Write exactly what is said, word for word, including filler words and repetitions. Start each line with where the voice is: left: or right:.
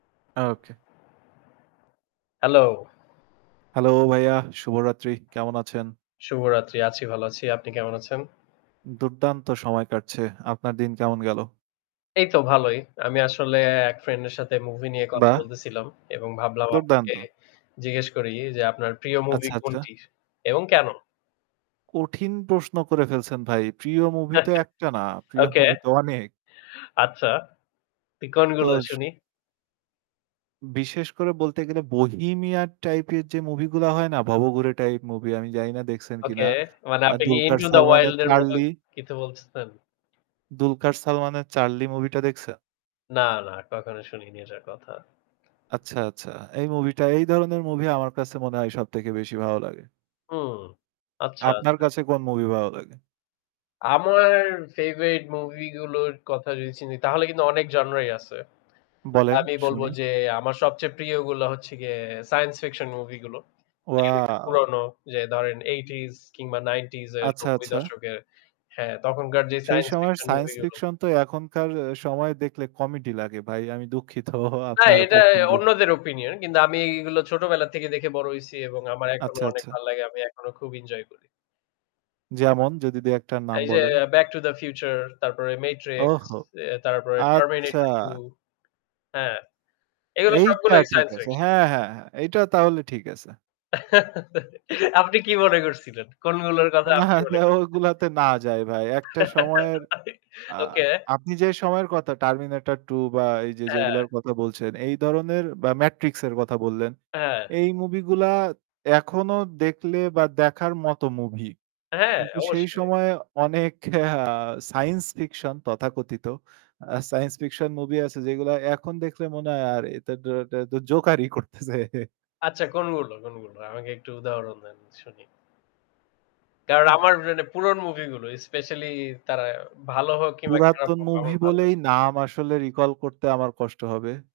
right: ওকে।
left: Hello.
right: Hello ভাইয়া, শুভরাত্রি, কেমন আছেন?
left: শুভরাত্রি আছি ভালো আছি। আপনি কেমন আছেন?
right: দুর্দান্ত সময় কাটছে। আপনার দিন কেমন গেল?
left: এই তো ভালোই। আমি আসলে এক ফ্রেন্ড এর সাথে মুভি নিয়ে কথা
right: বাহ!
left: বলতেছিলাম। এবং ভাবলাম আপনাকে
right: দুর্দান্ত।
left: জিজ্ঞেস করি যে আপনার প্রিয় মুভি
right: আচ্ছা, আচ্ছা।
left: কোনটি এবং কেন?
right: কঠিন প্রশ্ন করে ফেলছেন ভাই। প্রিয় মুভি তো একটা না, প্রিয়
left: ওকে।
right: মুভি তো অনেক।
left: আচ্ছা, তুই কোনগুলো
right: তোজ
left: শুনি?
right: বিশেষ করে বলতে গেলে বোহেমিয়ান টাইপ এর যে মুভি গুলা হয় না ভবঘুরে টাইপ মুভি আমি জানি না দেখছেন কিনা।
left: ওকে মানে
right: আ
left: আপনি কি
right: দুলকার
left: 'ইন্টো দ্যা
right: সালমানের
left: ওয়াইল্ড' এর মত
right: 'চার্লি'
left: কিছু বলছেন?
right: দুলকার সালমানের 'চার্লি' মুভিটা দেখছেন?
left: না, না কখনো শুনিনি ওটার কথা।
right: আচ্ছা, আচ্ছা এই মুভি টা এই ধরনের মুভি আমার কাছে মনে হয় সবথেকে বেশি ভালো লাগে।
left: হুম। আচ্ছা,
right: আপনার
left: আচ্ছা।
right: কাছে কোন মুভি ভালো লাগে?
left: আমার ফেভারেট মুভি গুলোর কথা যদি চিনি তাহলে কিন্তু অনেক জনরাই আছে।
right: বলেন,
left: আমি বলব
right: শুনি।
left: যে আমার সবচেয়ে প্রিয়গুলা হচ্ছে গিয়ে সাইন্স ফিকশন মুভি গুলো। যেগুলো একটু
right: ওয়াও!
left: পুরনো যে ধরেন eighty কিংবা ninety এর
right: আচ্ছা,
left: নব্বই
right: আচ্ছা।
left: দশক হ্যাঁ, তখনকার যে
right: সেই
left: সাইন্স
right: সময়ের
left: ফিকশন
right: সাইন্স
left: মুভি গুলো।
right: ফিকশন তো এখনকার সময় দেখলে কমেডি লাগে ভাই আমি দুঃখিত
left: না
right: আপনার
left: এটা
right: পছন্দের
left: অন্যদের ওপিনিয়ন। কিন্তু আমি এগুলো ছোটবেলা থেকে দেখে বড় হইছি এবং আমার এখনো
right: আচ্ছা,
left: অনেক
right: আচ্ছা।
left: ভাল লাগে। আমি এখনো খুব এনজয় করি।
right: যেমন? যদি দুই-একটার নাম
left: এই যে
right: বলেন।
left: 'ব্যাক টু দ্য ফিউচার' তারপরে 'মেট্রিক্স',
right: ওহ!
left: এ্য তারপরে
right: আচ্ছা।
left: 'টার্মিনেটর টু' হ্যাঁ, এগুলো
right: এইটা
left: সবগুলোই
right: ঠিক
left: সাইন্স
right: আছে।
left: ফিকশন।
right: হ্যাঁ, হ্যাঁ, হ্যাঁ, এইটা তাহলে ঠিক আছে।
left: আপনি কি মনে করছিলেন? কোনগুলোর কথা
right: না,
left: আপনি
right: না,
left: মনে করছিলেন?
right: ওইগুলাতে না যায় ভাই একটা সময়ের আ
left: ওকে।
right: আপনি যে সময়ের কথা 'টার্মিনেটর টু' বা এই যে
left: হ্যাঁ।
right: যেইগুলোর কথা বলছেন এই ধরনের বা 'মেট্রিক্স' এর কথা বললেন
left: অ্যা হ্যাঁ।
right: এই মুভি গুলা এখনো দেখলে বা দেখার মত মুভি।
left: হ্যাঁ,
right: কিন্তু সেই
left: অবশ্যই।
right: সময় অনেক আ সাইন্স ফিকশন তথাকথিত আ সাইন্স ফিকশন মুভি আছে যেইগুলা এখন দেখলে মনে হয় [unintelligible] জোকার ই করতেছে।
left: আচ্ছা কোনগুলো, কোনগুলো আমাকে একটু উদাহরণ দেন শুনি। কারণ
right: আহ!
left: আমার মানে পুরন মুভি গুলো স্পেশালি তারা ভালো হোক কিংবা খারাপ
right: পুরাতন
left: হোক আমার
right: মুভি
left: ভাল
right: বলেই
left: লাগে।
right: নাম আসলে রিকল করতে আমার কষ্ট হবে।